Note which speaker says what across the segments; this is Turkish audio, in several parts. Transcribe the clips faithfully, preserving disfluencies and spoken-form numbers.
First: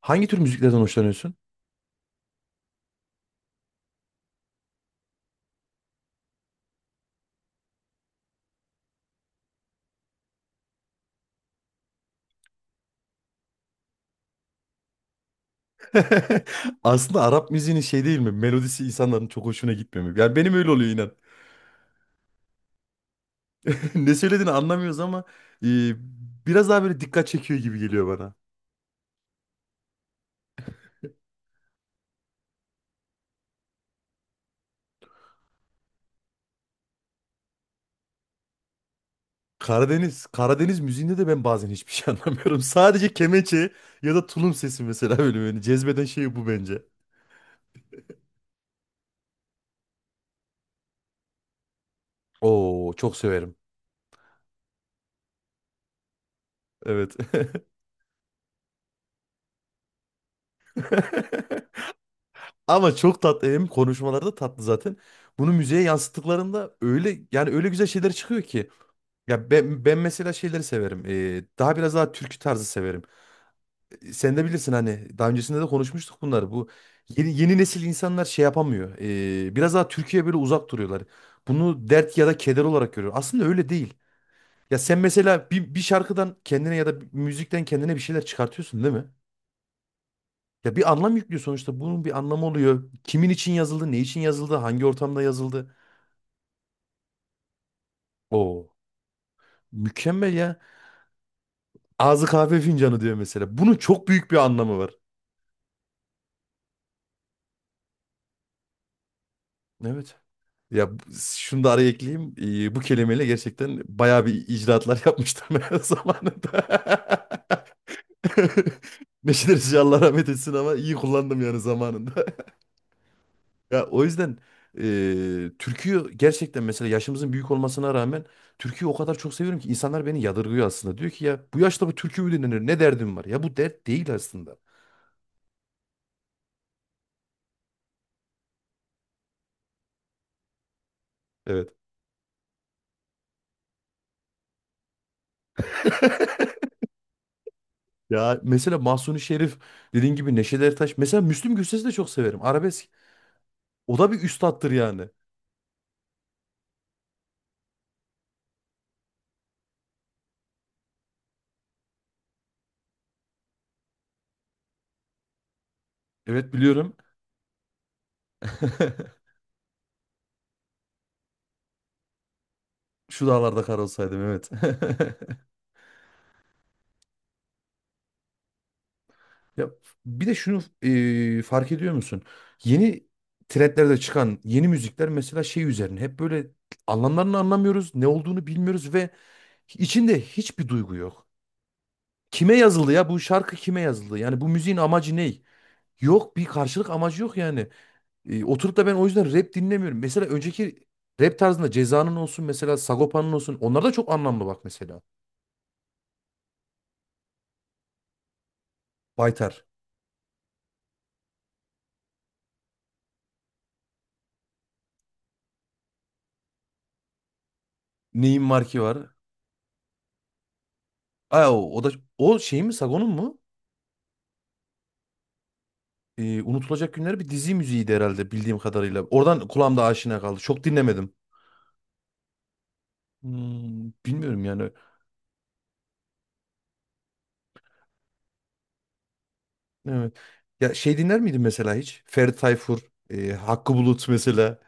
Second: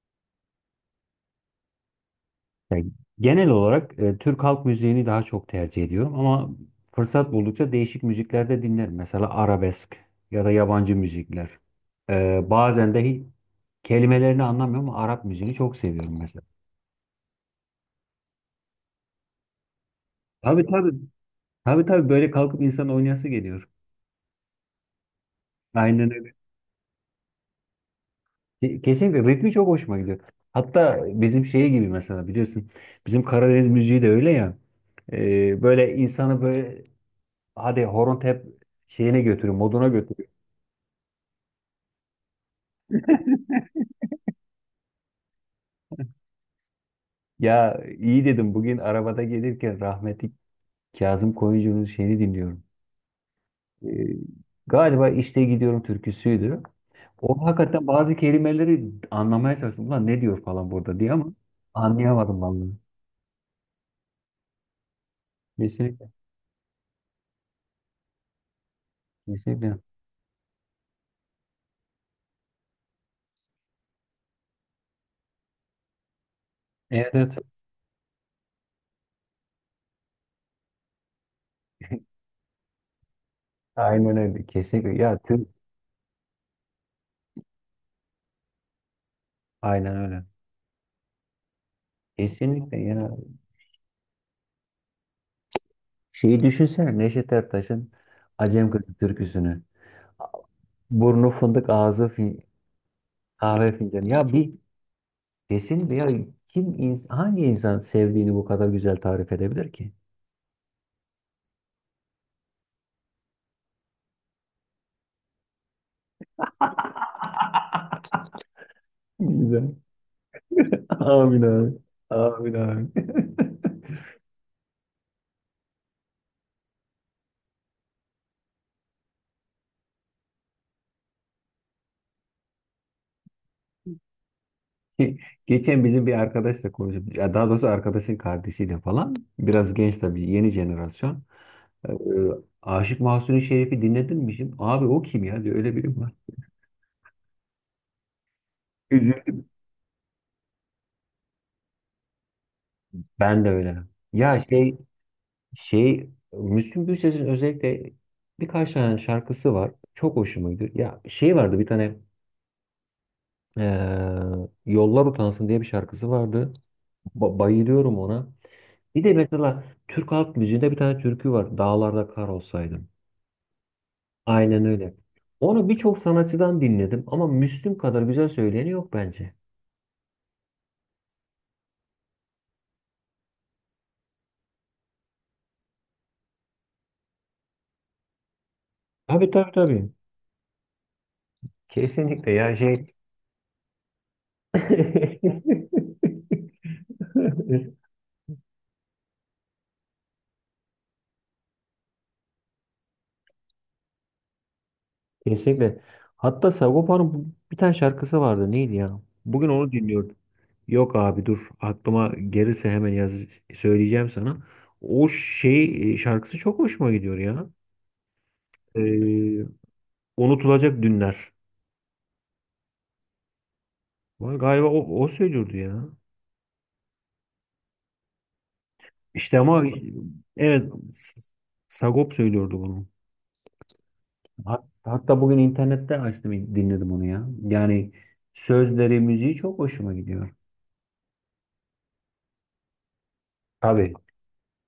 Speaker 1: Hangi tür müziklerden hoşlanıyorsun?
Speaker 2: Yani genel olarak e, Türk halk müziğini daha çok tercih ediyorum ama fırsat buldukça değişik müzikler de dinlerim. Mesela arabesk ya da yabancı müzikler. E, bazen de hi- kelimelerini anlamıyorum ama Arap müziğini çok seviyorum mesela.
Speaker 1: Aslında Arap müziğinin şey değil mi? Melodisi insanların çok hoşuna gitmiyor mu? Yani benim
Speaker 2: Tabii,
Speaker 1: öyle oluyor
Speaker 2: tabii.
Speaker 1: inan.
Speaker 2: Tabii, tabii, böyle kalkıp insan oynayası geliyor.
Speaker 1: Ne söylediğini anlamıyoruz ama e,
Speaker 2: Aynen öyle.
Speaker 1: biraz daha böyle dikkat çekiyor gibi geliyor bana.
Speaker 2: Ke- Kesinlikle ritmi çok hoşuma gidiyor. Hatta bizim şey gibi, mesela biliyorsun, bizim Karadeniz müziği de öyle ya. E, böyle insanı böyle hadi horon tep şeyine götürüyor, moduna
Speaker 1: Karadeniz,
Speaker 2: götürüyor.
Speaker 1: Karadeniz müziğinde de ben bazen hiçbir şey anlamıyorum. Sadece kemençe ya da tulum sesi mesela böyle beni cezbeden şey bu bence.
Speaker 2: Ya iyi dedim, bugün arabada gelirken rahmetli Kazım Koyuncu'nun şeyini dinliyorum.
Speaker 1: Oo, çok severim.
Speaker 2: Ee, Galiba işte Gidiyorum türküsüydü.
Speaker 1: Evet.
Speaker 2: O hakikaten bazı kelimeleri anlamaya çalıştım. Ulan ne diyor falan burada diye ama anlayamadım vallahi.
Speaker 1: Ama çok tatlı, hem konuşmaları da tatlı zaten. Bunu müziğe
Speaker 2: Kesinlikle.
Speaker 1: yansıttıklarında öyle, yani öyle güzel şeyler çıkıyor ki. Ya
Speaker 2: Kesinlikle.
Speaker 1: ben, ben mesela şeyleri severim. Ee, daha biraz daha türkü tarzı severim. Ee, Sen de bilirsin, hani daha öncesinde de konuşmuştuk bunları. Bu
Speaker 2: Evet,
Speaker 1: yeni,
Speaker 2: evet.
Speaker 1: yeni nesil insanlar şey yapamıyor. Ee, biraz daha Türkiye'ye böyle uzak duruyorlar. Bunu dert ya da keder olarak görüyor. Aslında öyle değil.
Speaker 2: Aynen öyle.
Speaker 1: Ya sen
Speaker 2: Kesinlikle. Ya
Speaker 1: mesela
Speaker 2: tüm
Speaker 1: bir, bir şarkıdan kendine ya da bir müzikten kendine bir şeyler çıkartıyorsun değil mi?
Speaker 2: aynen öyle.
Speaker 1: Ya bir anlam yüklüyor sonuçta. Bunun bir anlamı
Speaker 2: Kesinlikle
Speaker 1: oluyor.
Speaker 2: ya.
Speaker 1: Kimin için yazıldı, ne için yazıldı, hangi ortamda yazıldı.
Speaker 2: Şeyi düşünsene, Neşet Ertaş'ın
Speaker 1: Oo,
Speaker 2: Acem Kızı türküsünü.
Speaker 1: mükemmel ya.
Speaker 2: Burnu fındık, ağzı
Speaker 1: Ağzı
Speaker 2: fi-
Speaker 1: kahve fincanı diyor mesela. Bunun
Speaker 2: kahve fincanı.
Speaker 1: çok büyük
Speaker 2: Ya
Speaker 1: bir
Speaker 2: bir
Speaker 1: anlamı var.
Speaker 2: kesin, veya kim, ins- hangi insan sevdiğini bu kadar güzel tarif edebilir ki?
Speaker 1: Evet. Ya bu- şunu da araya ekleyeyim. Ee, bu kelimeyle gerçekten bayağı bir icraatlar yapmışlar zamanında. Neşet
Speaker 2: Güzel.
Speaker 1: Ertaş'ı Allah rahmet etsin, ama iyi kullandım
Speaker 2: Amin
Speaker 1: yani
Speaker 2: abi.
Speaker 1: zamanında.
Speaker 2: Amin abi.
Speaker 1: Ya o yüzden e, türküyü gerçekten, mesela yaşımızın büyük olmasına rağmen türküyü o kadar çok seviyorum ki insanlar beni yadırgıyor aslında. Diyor ki ya bu yaşta bu türkü mü dinlenir? Ne derdim var? Ya bu dert değil aslında.
Speaker 2: Ge- Geçen bizim bir arkadaşla konuşup, ya daha doğrusu arkadaşın kardeşiyle falan, biraz genç tabii, yeni jenerasyon.
Speaker 1: Evet.
Speaker 2: Ee, Aşık Mahzuni Şerif'i dinledin mi şimdi? Abi o kim ya diyor, öyle biri mi var?
Speaker 1: Ya mesela Mahsuni
Speaker 2: Üzüldüm.
Speaker 1: Şerif, dediğin gibi Neşet Ertaş. Mesela Müslüm Gürses'i de çok severim. Arabesk.
Speaker 2: Ben de öyle.
Speaker 1: O da bir
Speaker 2: Ya
Speaker 1: üstattır
Speaker 2: şey,
Speaker 1: yani.
Speaker 2: Şey Müslüm Gürses'in özellikle birkaç tane şarkısı var. Çok hoşuma gidiyor. Ya şey vardı bir tane, eee, Yollar Utansın diye bir şarkısı
Speaker 1: Evet,
Speaker 2: vardı.
Speaker 1: biliyorum.
Speaker 2: Ba- bayılıyorum ona. Bir de mesela Türk halk müziğinde bir tane türkü var. Dağlarda Kar Olsaydım.
Speaker 1: Şu dağlarda kar olsaydım, evet.
Speaker 2: Aynen öyle. Onu birçok sanatçıdan dinledim ama Müslüm kadar güzel söyleyeni yok bence.
Speaker 1: Ya bir de şunu e, fark ediyor musun? Yeni trendlerde çıkan yeni müzikler mesela şey üzerine, hep böyle anlamlarını anlamıyoruz, ne olduğunu bilmiyoruz ve
Speaker 2: Tabii, tabii, tabii.
Speaker 1: içinde hiçbir duygu yok.
Speaker 2: Kesinlikle
Speaker 1: Kime
Speaker 2: ya,
Speaker 1: yazıldı
Speaker 2: şey.
Speaker 1: ya, bu şarkı kime yazıldı? Yani bu müziğin amacı ne? Yok, bir karşılık amacı yok yani. E, oturup da ben o yüzden rap dinlemiyorum. Mesela önceki rap tarzında Ceza'nın olsun, mesela Sagopa'nın olsun, onlar da çok anlamlı bak mesela.
Speaker 2: Kesinlikle. Hatta Sagopa'nın bu- bir tane şarkısı vardı. Neydi ya? Bugün
Speaker 1: Baytar.
Speaker 2: onu dinliyordum. Yok abi, dur. Aklıma gelirse hemen yaz, söyleyeceğim sana. O şey, e, şarkısı çok hoşuma gidiyor ya.
Speaker 1: Neyin marki var?
Speaker 2: Ee, Unutulacak Dünler.
Speaker 1: Aa, o, o da o şey mi, Sagon'un mu?
Speaker 2: Vay, galiba o, o söylüyordu ya.
Speaker 1: Ee, Unutulacak Günler bir dizi müziğiydi herhalde, bildiğim kadarıyla.
Speaker 2: İşte
Speaker 1: Oradan
Speaker 2: ama
Speaker 1: kulağımda aşina kaldı. Çok
Speaker 2: evet,
Speaker 1: dinlemedim.
Speaker 2: S- Sagop söylüyordu bunu.
Speaker 1: Hmm, bilmiyorum
Speaker 2: Hat-
Speaker 1: yani.
Speaker 2: Hatta bugün internette açtım, dinledim onu ya. Yani sözleri, müziği çok hoşuma
Speaker 1: Evet.
Speaker 2: gidiyor.
Speaker 1: Ya şey, dinler miydin mesela hiç? Ferdi Tayfur, e, Hakkı
Speaker 2: Tabii.
Speaker 1: Bulut mesela.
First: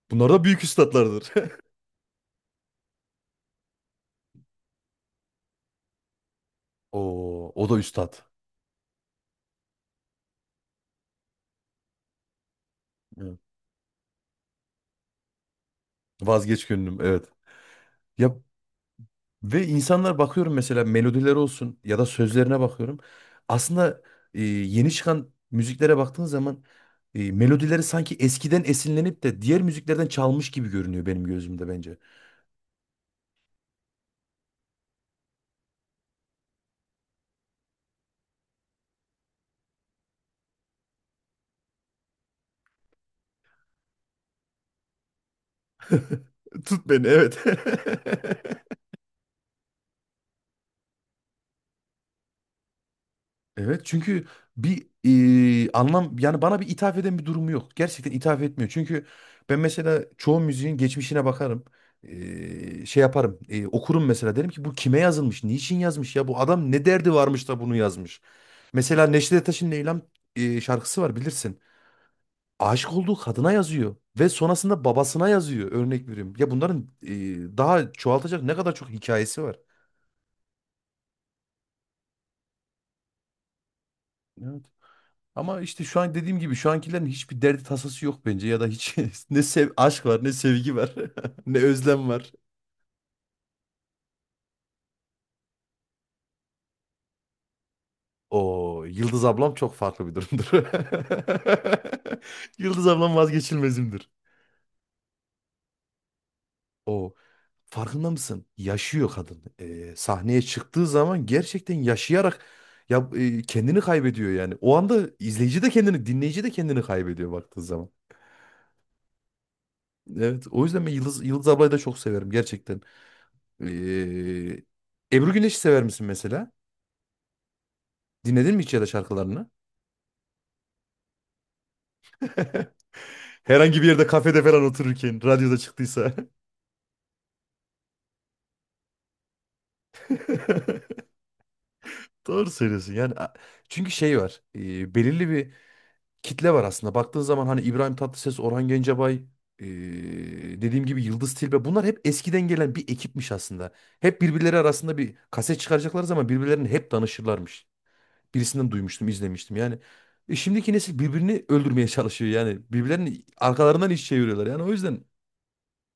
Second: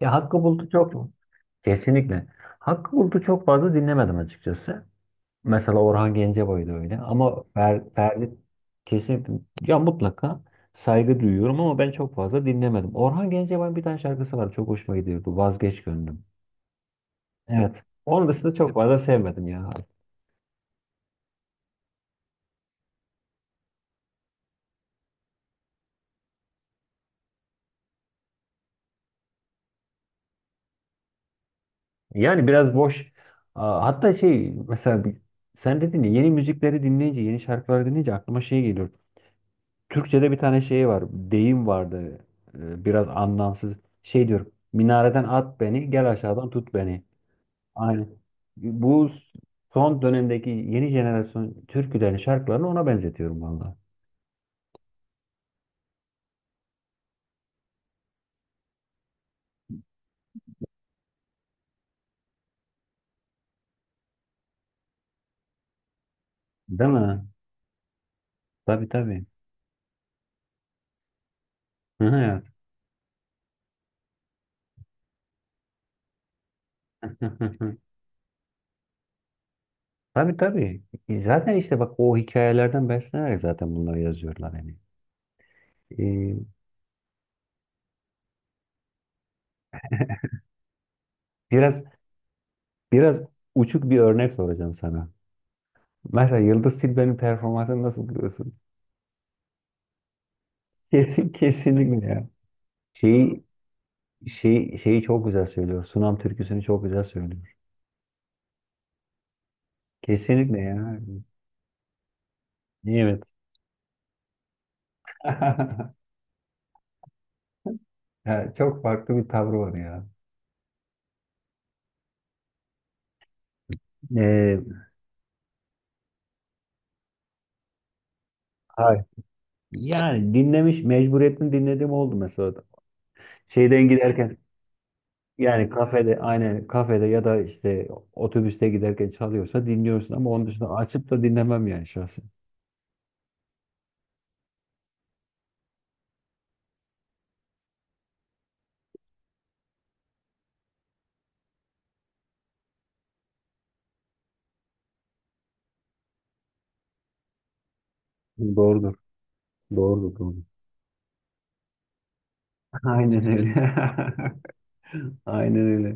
Speaker 2: Ya
Speaker 1: Bunlar
Speaker 2: Hakkı
Speaker 1: da büyük
Speaker 2: Bulut'u çok
Speaker 1: üstatlardır.
Speaker 2: kesinlikle. Hakkı Bulut'u çok fazla dinlemedim açıkçası. Mesela Orhan Gencebay da öyle. Ama
Speaker 1: Oo, o da
Speaker 2: Fer,
Speaker 1: üstad.
Speaker 2: Ferdi kesinlikle, ya mutlaka saygı duyuyorum ama ben çok fazla dinlemedim. Orhan
Speaker 1: Evet.
Speaker 2: Gencebay'ın bir tane şarkısı var. Çok hoşuma gidiyordu. Vazgeç Gönlüm.
Speaker 1: Vazgeç gönlüm, evet.
Speaker 2: Evet. Onun
Speaker 1: Ya,
Speaker 2: dışında çok fazla sevmedim
Speaker 1: ve
Speaker 2: ya.
Speaker 1: insanlar bakıyorum mesela, melodiler olsun ya da sözlerine bakıyorum. Aslında e, yeni çıkan müziklere baktığın zaman e, melodileri sanki eskiden esinlenip de diğer müziklerden çalmış gibi görünüyor benim gözümde, bence.
Speaker 2: Yani biraz boş. Aa, hatta şey mesela bir- sen dedin ya, yeni müzikleri dinleyince, yeni şarkıları dinleyince aklıma şey geliyor. Türkçe'de bir tane şey var. Deyim vardı. e, Biraz anlamsız. Şey diyorum. Minareden at beni, gel aşağıdan tut
Speaker 1: Tut
Speaker 2: beni.
Speaker 1: beni, evet.
Speaker 2: Aynen. Bu son dönemdeki yeni jenerasyon türkülerin şarkılarını ona benzetiyorum valla.
Speaker 1: Evet, çünkü bir e, anlam yani bana bir ithaf eden bir durumu yok. Gerçekten ithaf etmiyor. Çünkü ben mesela çoğu müziğin geçmişine bakarım. E, şey yaparım. E, okurum mesela, derim ki bu kime yazılmış? Niçin yazmış ya? Bu adam ne
Speaker 2: Değil
Speaker 1: derdi
Speaker 2: mi?
Speaker 1: varmış da bunu yazmış?
Speaker 2: Tabii,
Speaker 1: Mesela
Speaker 2: tabii.
Speaker 1: Neşet Ertaş'ın Leyla'm e, şarkısı var, bilirsin.
Speaker 2: Hı hı ya.
Speaker 1: Aşık olduğu kadına yazıyor ve sonrasında babasına yazıyor, örnek veriyorum. Ya bunların, e, daha çoğaltacak ne kadar çok hikayesi var.
Speaker 2: Tabii, tabii. E, Zaten işte bak, o hikayelerden beslenerek zaten bunları yazıyorlar
Speaker 1: Evet.
Speaker 2: yani.
Speaker 1: Ama işte şu an dediğim
Speaker 2: Ee,
Speaker 1: gibi şu ankilerin hiçbir derdi tasası yok bence, ya da hiç ne sev, aşk var, ne sevgi var, ne
Speaker 2: biraz
Speaker 1: özlem var.
Speaker 2: biraz uçuk bir örnek soracağım sana. Mesela Yıldız Tilbe'nin performansını nasıl buluyorsun?
Speaker 1: O Yıldız ablam çok farklı bir durumdur.
Speaker 2: Kesin, kesinlikle ya.
Speaker 1: Yıldız ablam
Speaker 2: Şeyi,
Speaker 1: vazgeçilmezimdir.
Speaker 2: şeyi, şeyi çok güzel söylüyor. Sunam türküsünü çok güzel
Speaker 1: O,
Speaker 2: söylüyor.
Speaker 1: farkında mısın? Yaşıyor kadın. Ee, sahneye
Speaker 2: Kesinlikle
Speaker 1: çıktığı
Speaker 2: ya.
Speaker 1: zaman gerçekten yaşayarak, ya
Speaker 2: Evet.
Speaker 1: e, kendini kaybediyor yani. O anda izleyici de kendini, dinleyici de kendini kaybediyor baktığı zaman.
Speaker 2: Ya çok farklı bir tavrı var ya.
Speaker 1: Evet, o yüzden ben Yıldız Yıldız ablayı da çok severim gerçekten. Ee,
Speaker 2: Ee,
Speaker 1: Ebru Güneş'i sever misin mesela? Dinledin mi hiç, ya da
Speaker 2: hayır.
Speaker 1: şarkılarını?
Speaker 2: Yani dinlemiş, mecburiyetten dinlediğim oldu mesela.
Speaker 1: Herhangi
Speaker 2: Şeyden
Speaker 1: bir yerde,
Speaker 2: giderken
Speaker 1: kafede falan otururken, radyoda
Speaker 2: yani
Speaker 1: çıktıysa.
Speaker 2: kafede, aynen kafede ya da işte otobüste giderken çalıyorsa dinliyorsun ama onun dışında açıp da dinlemem yani şahsen.
Speaker 1: Doğru söylüyorsun yani. a- Çünkü şey var. e, belirli bir kitle var aslında. Baktığın zaman hani İbrahim Tatlıses, Orhan Gencebay, e, dediğim gibi Yıldız Tilbe. Bunlar hep eskiden gelen bir ekipmiş aslında. Hep birbirleri arasında, bir kaset çıkaracakları zaman birbirlerine hep danışırlarmış. Birisinden
Speaker 2: Doğrudur.
Speaker 1: duymuştum, izlemiştim. Yani
Speaker 2: Doğrudur.
Speaker 1: e,
Speaker 2: Doğrudur.
Speaker 1: şimdiki nesil birbirini öldürmeye çalışıyor. Yani birbirlerini
Speaker 2: Aynen öyle.
Speaker 1: arkalarından iş çeviriyorlar. Yani o yüzden,
Speaker 2: Aynen öyle.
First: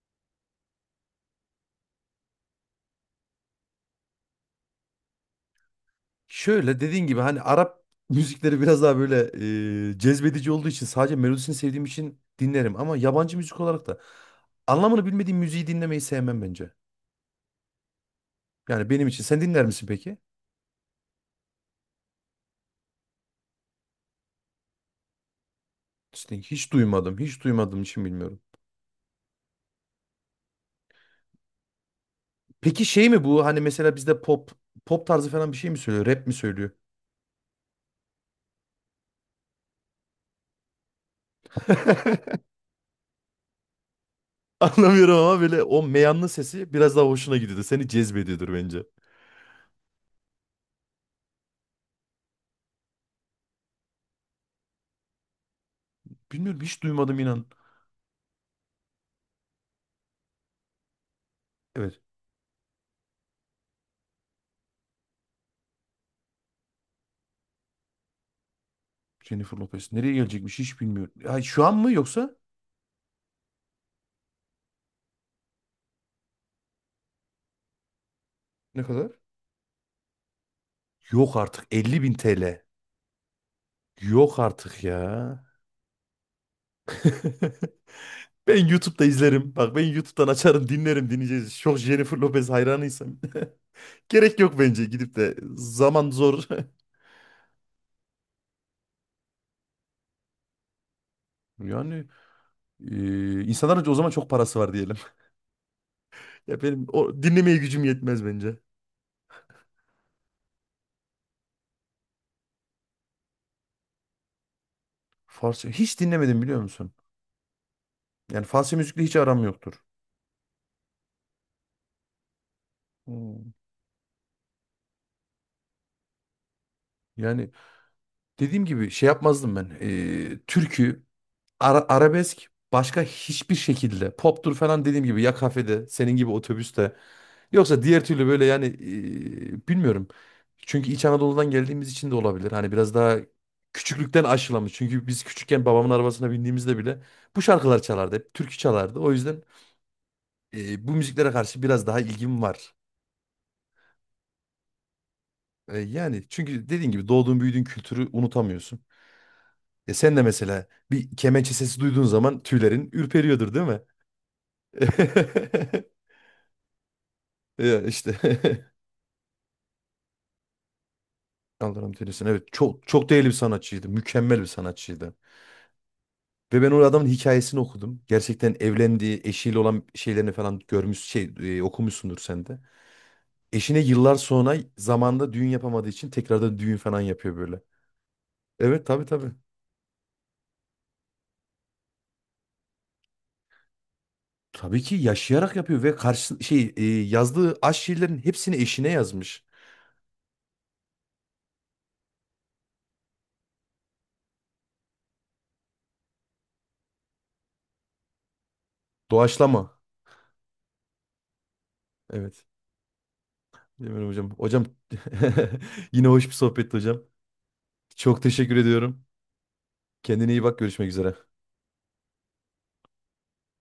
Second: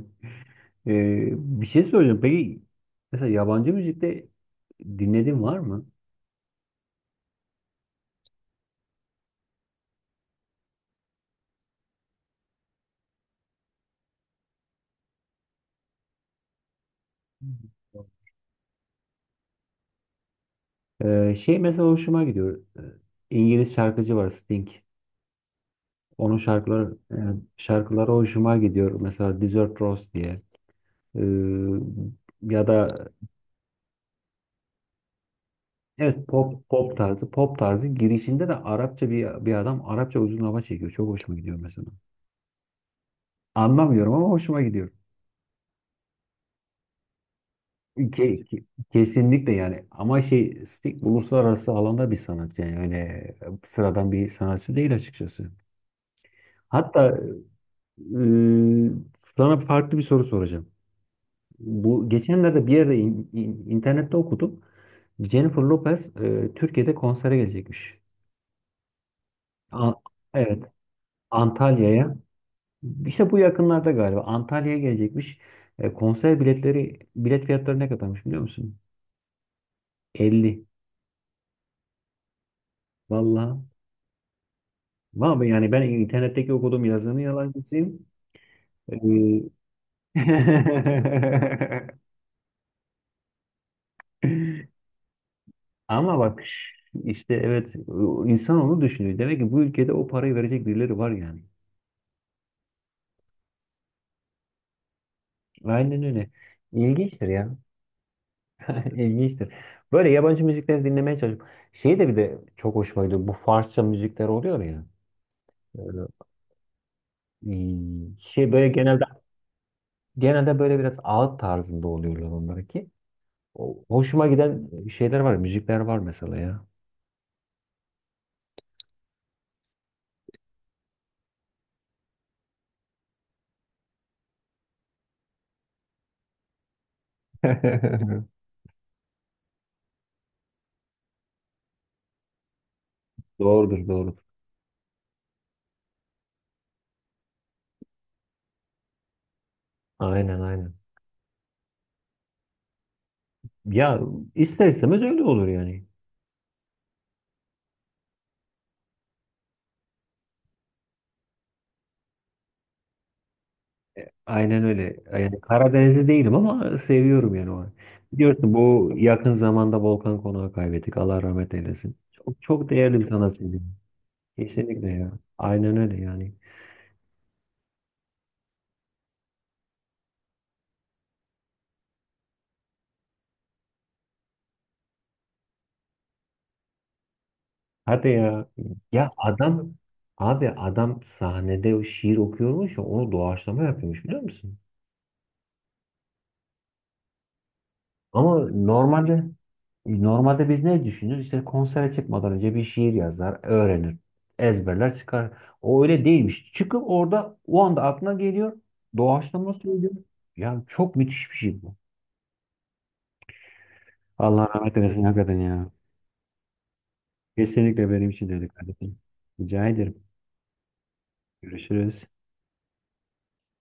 Speaker 2: Ee, Bir şey söyleyeceğim. Peki mesela yabancı müzikte dinlediğin var mı?
Speaker 1: şöyle dediğin gibi, hani Arap müzikleri biraz daha böyle e, cezbedici olduğu için, sadece melodisini sevdiğim için dinlerim. Ama yabancı müzik olarak da anlamını bilmediğim müziği dinlemeyi sevmem bence. Yani benim için. Sen dinler misin peki?
Speaker 2: Ee, şey mesela hoşuma gidiyor. Ee, İngiliz şarkıcı var, Sting. Onun
Speaker 1: İşte, hiç
Speaker 2: şarkıları,
Speaker 1: duymadım.
Speaker 2: yani
Speaker 1: Hiç duymadığım için
Speaker 2: şarkıları
Speaker 1: bilmiyorum.
Speaker 2: hoşuma gidiyor. Mesela Desert Rose diye. Ee, Ya
Speaker 1: Peki
Speaker 2: da
Speaker 1: şey mi bu? Hani mesela bizde pop pop tarzı falan bir şey mi söylüyor? Rap
Speaker 2: evet,
Speaker 1: mi
Speaker 2: pop,
Speaker 1: söylüyor?
Speaker 2: pop tarzı pop tarzı girişinde de Arapça bir bir adam Arapça uzun hava çekiyor. Çok hoşuma gidiyor mesela. Anlamıyorum ama hoşuma gidiyor.
Speaker 1: Anlamıyorum ama böyle o meyanlı sesi biraz daha hoşuna gidiyordu. Seni
Speaker 2: Ke-
Speaker 1: cezbediyordur
Speaker 2: ke-
Speaker 1: bence.
Speaker 2: Kesinlikle yani, ama şey, Sting uluslararası alanda bir sanatçı, yani öyle e, sıradan bir sanatçı değil açıkçası.
Speaker 1: Bilmiyorum, hiç
Speaker 2: Hatta
Speaker 1: duymadım inan.
Speaker 2: e, sana farklı bir soru soracağım.
Speaker 1: Evet.
Speaker 2: Bu geçenlerde bir yerde, in- in- internette okudum. Jennifer Lopez e, Türkiye'de konsere gelecekmiş.
Speaker 1: Jennifer Lopez.
Speaker 2: A-
Speaker 1: Nereye gelecekmiş,
Speaker 2: evet,
Speaker 1: hiç bilmiyorum. Ya şu an mı
Speaker 2: Antalya'ya.
Speaker 1: yoksa?
Speaker 2: İşte bu yakınlarda galiba Antalya'ya gelecekmiş. E, konser biletleri, bilet fiyatları ne kadarmış biliyor musun?
Speaker 1: Ne kadar?
Speaker 2: Elli.
Speaker 1: Yok artık, elli bin T L.
Speaker 2: Vallahi
Speaker 1: Yok artık ya.
Speaker 2: ama abi, yani ben internetteki okuduğum yazının yalancısıyım.
Speaker 1: Ben YouTube'da izlerim. Bak, ben YouTube'dan açarım, dinlerim, dinleyeceğiz. Çok
Speaker 2: Ee,
Speaker 1: Jennifer Lopez hayranıysam. Gerek yok bence gidip de. Zaman
Speaker 2: Ama bak
Speaker 1: zor.
Speaker 2: işte, evet, insan onu düşünüyor. Demek ki bu ülkede o parayı verecek birileri var yani.
Speaker 1: Yani e, insanların o zaman çok parası var diyelim.
Speaker 2: Aynen öyle.
Speaker 1: Ya benim o
Speaker 2: İlginçtir
Speaker 1: dinlemeye
Speaker 2: ya.
Speaker 1: gücüm yetmez bence.
Speaker 2: İlginçtir. Böyle yabancı müzikleri dinlemeye çalışıyorum. Şey de bir de çok hoşuma gidiyor. Bu Farsça müzikler oluyor ya.
Speaker 1: Farsça hiç
Speaker 2: Böyle,
Speaker 1: dinlemedim, biliyor musun?
Speaker 2: hmm,
Speaker 1: Yani
Speaker 2: şey böyle,
Speaker 1: Farsça müzikle
Speaker 2: genelde
Speaker 1: hiç aram yoktur.
Speaker 2: genelde böyle biraz ağıt tarzında oluyorlar onlar ki.
Speaker 1: Hmm.
Speaker 2: O- Hoşuma giden şeyler var, müzikler var mesela ya.
Speaker 1: Yani dediğim gibi şey yapmazdım ben. Ee, türkü, ara- arabesk, başka hiçbir şekilde. Poptur falan, dediğim gibi ya kafede, senin gibi otobüste. Yoksa diğer türlü böyle yani, ee, bilmiyorum. Çünkü İç Anadolu'dan geldiğimiz için de olabilir. Hani biraz daha
Speaker 2: Doğrudur, doğrudur.
Speaker 1: küçüklükten aşılamış. Çünkü biz küçükken babamın arabasına bindiğimizde bile bu şarkılar çalardı. Hep türkü çalardı. O yüzden
Speaker 2: Aynen, aynen.
Speaker 1: ee, bu müziklere karşı biraz daha ilgim var.
Speaker 2: Ya ister istemez öyle olur
Speaker 1: E,
Speaker 2: yani.
Speaker 1: yani çünkü dediğin gibi doğduğun büyüdüğün kültürü unutamıyorsun. E sen de mesela bir kemençe sesi duyduğun zaman tüylerin ürperiyordur değil mi?
Speaker 2: Aynen öyle. Yani Karadenizli değilim ama seviyorum yani o.
Speaker 1: Ya işte.
Speaker 2: Biliyorsun, bu yakın zamanda Volkan Konak'ı kaybettik. Allah rahmet
Speaker 1: Allah
Speaker 2: eylesin.
Speaker 1: rahmet eylesin.
Speaker 2: Çok,
Speaker 1: Evet,
Speaker 2: çok
Speaker 1: çok
Speaker 2: değerli bir
Speaker 1: çok değerli bir
Speaker 2: sanatçıydı.
Speaker 1: sanatçıydı. Mükemmel bir
Speaker 2: Kesinlikle ya.
Speaker 1: sanatçıydı.
Speaker 2: Aynen öyle yani.
Speaker 1: Ve ben o adamın hikayesini okudum. Gerçekten, evlendiği eşiyle olan şeylerini falan görmüş, şey e, okumuşsundur sen de. Eşine yıllar sonra, zamanda düğün yapamadığı için, tekrardan düğün falan yapıyor böyle.
Speaker 2: Hadi ya.
Speaker 1: Evet, tabii
Speaker 2: Ya
Speaker 1: tabii.
Speaker 2: adam, abi adam sahnede o şiir okuyormuş ya, onu doğaçlama yapıyormuş biliyor musun?
Speaker 1: Tabii ki yaşayarak yapıyor, ve karşı şey e, yazdığı aşk şiirlerin
Speaker 2: Ama
Speaker 1: hepsini eşine
Speaker 2: normalde,
Speaker 1: yazmış.
Speaker 2: normalde biz ne düşünürüz? İşte konsere çıkmadan önce bir şiir yazar, öğrenir, ezberler, çıkar. O öyle değilmiş. Çıkıp orada o anda aklına geliyor. Doğaçlama
Speaker 1: Doğaçlama.
Speaker 2: söylüyor. Ya çok müthiş bir şey bu.
Speaker 1: Evet. Bilmiyorum hocam.
Speaker 2: Allah
Speaker 1: Hocam,
Speaker 2: rahmet eylesin hakikaten ya.
Speaker 1: yine hoş bir sohbetti hocam.
Speaker 2: Kesinlikle benim
Speaker 1: Çok
Speaker 2: için de öyle
Speaker 1: teşekkür
Speaker 2: kardeşim.
Speaker 1: ediyorum.
Speaker 2: Rica ederim.
Speaker 1: Kendine iyi bak. Görüşmek üzere.
Speaker 2: Görüşürüz.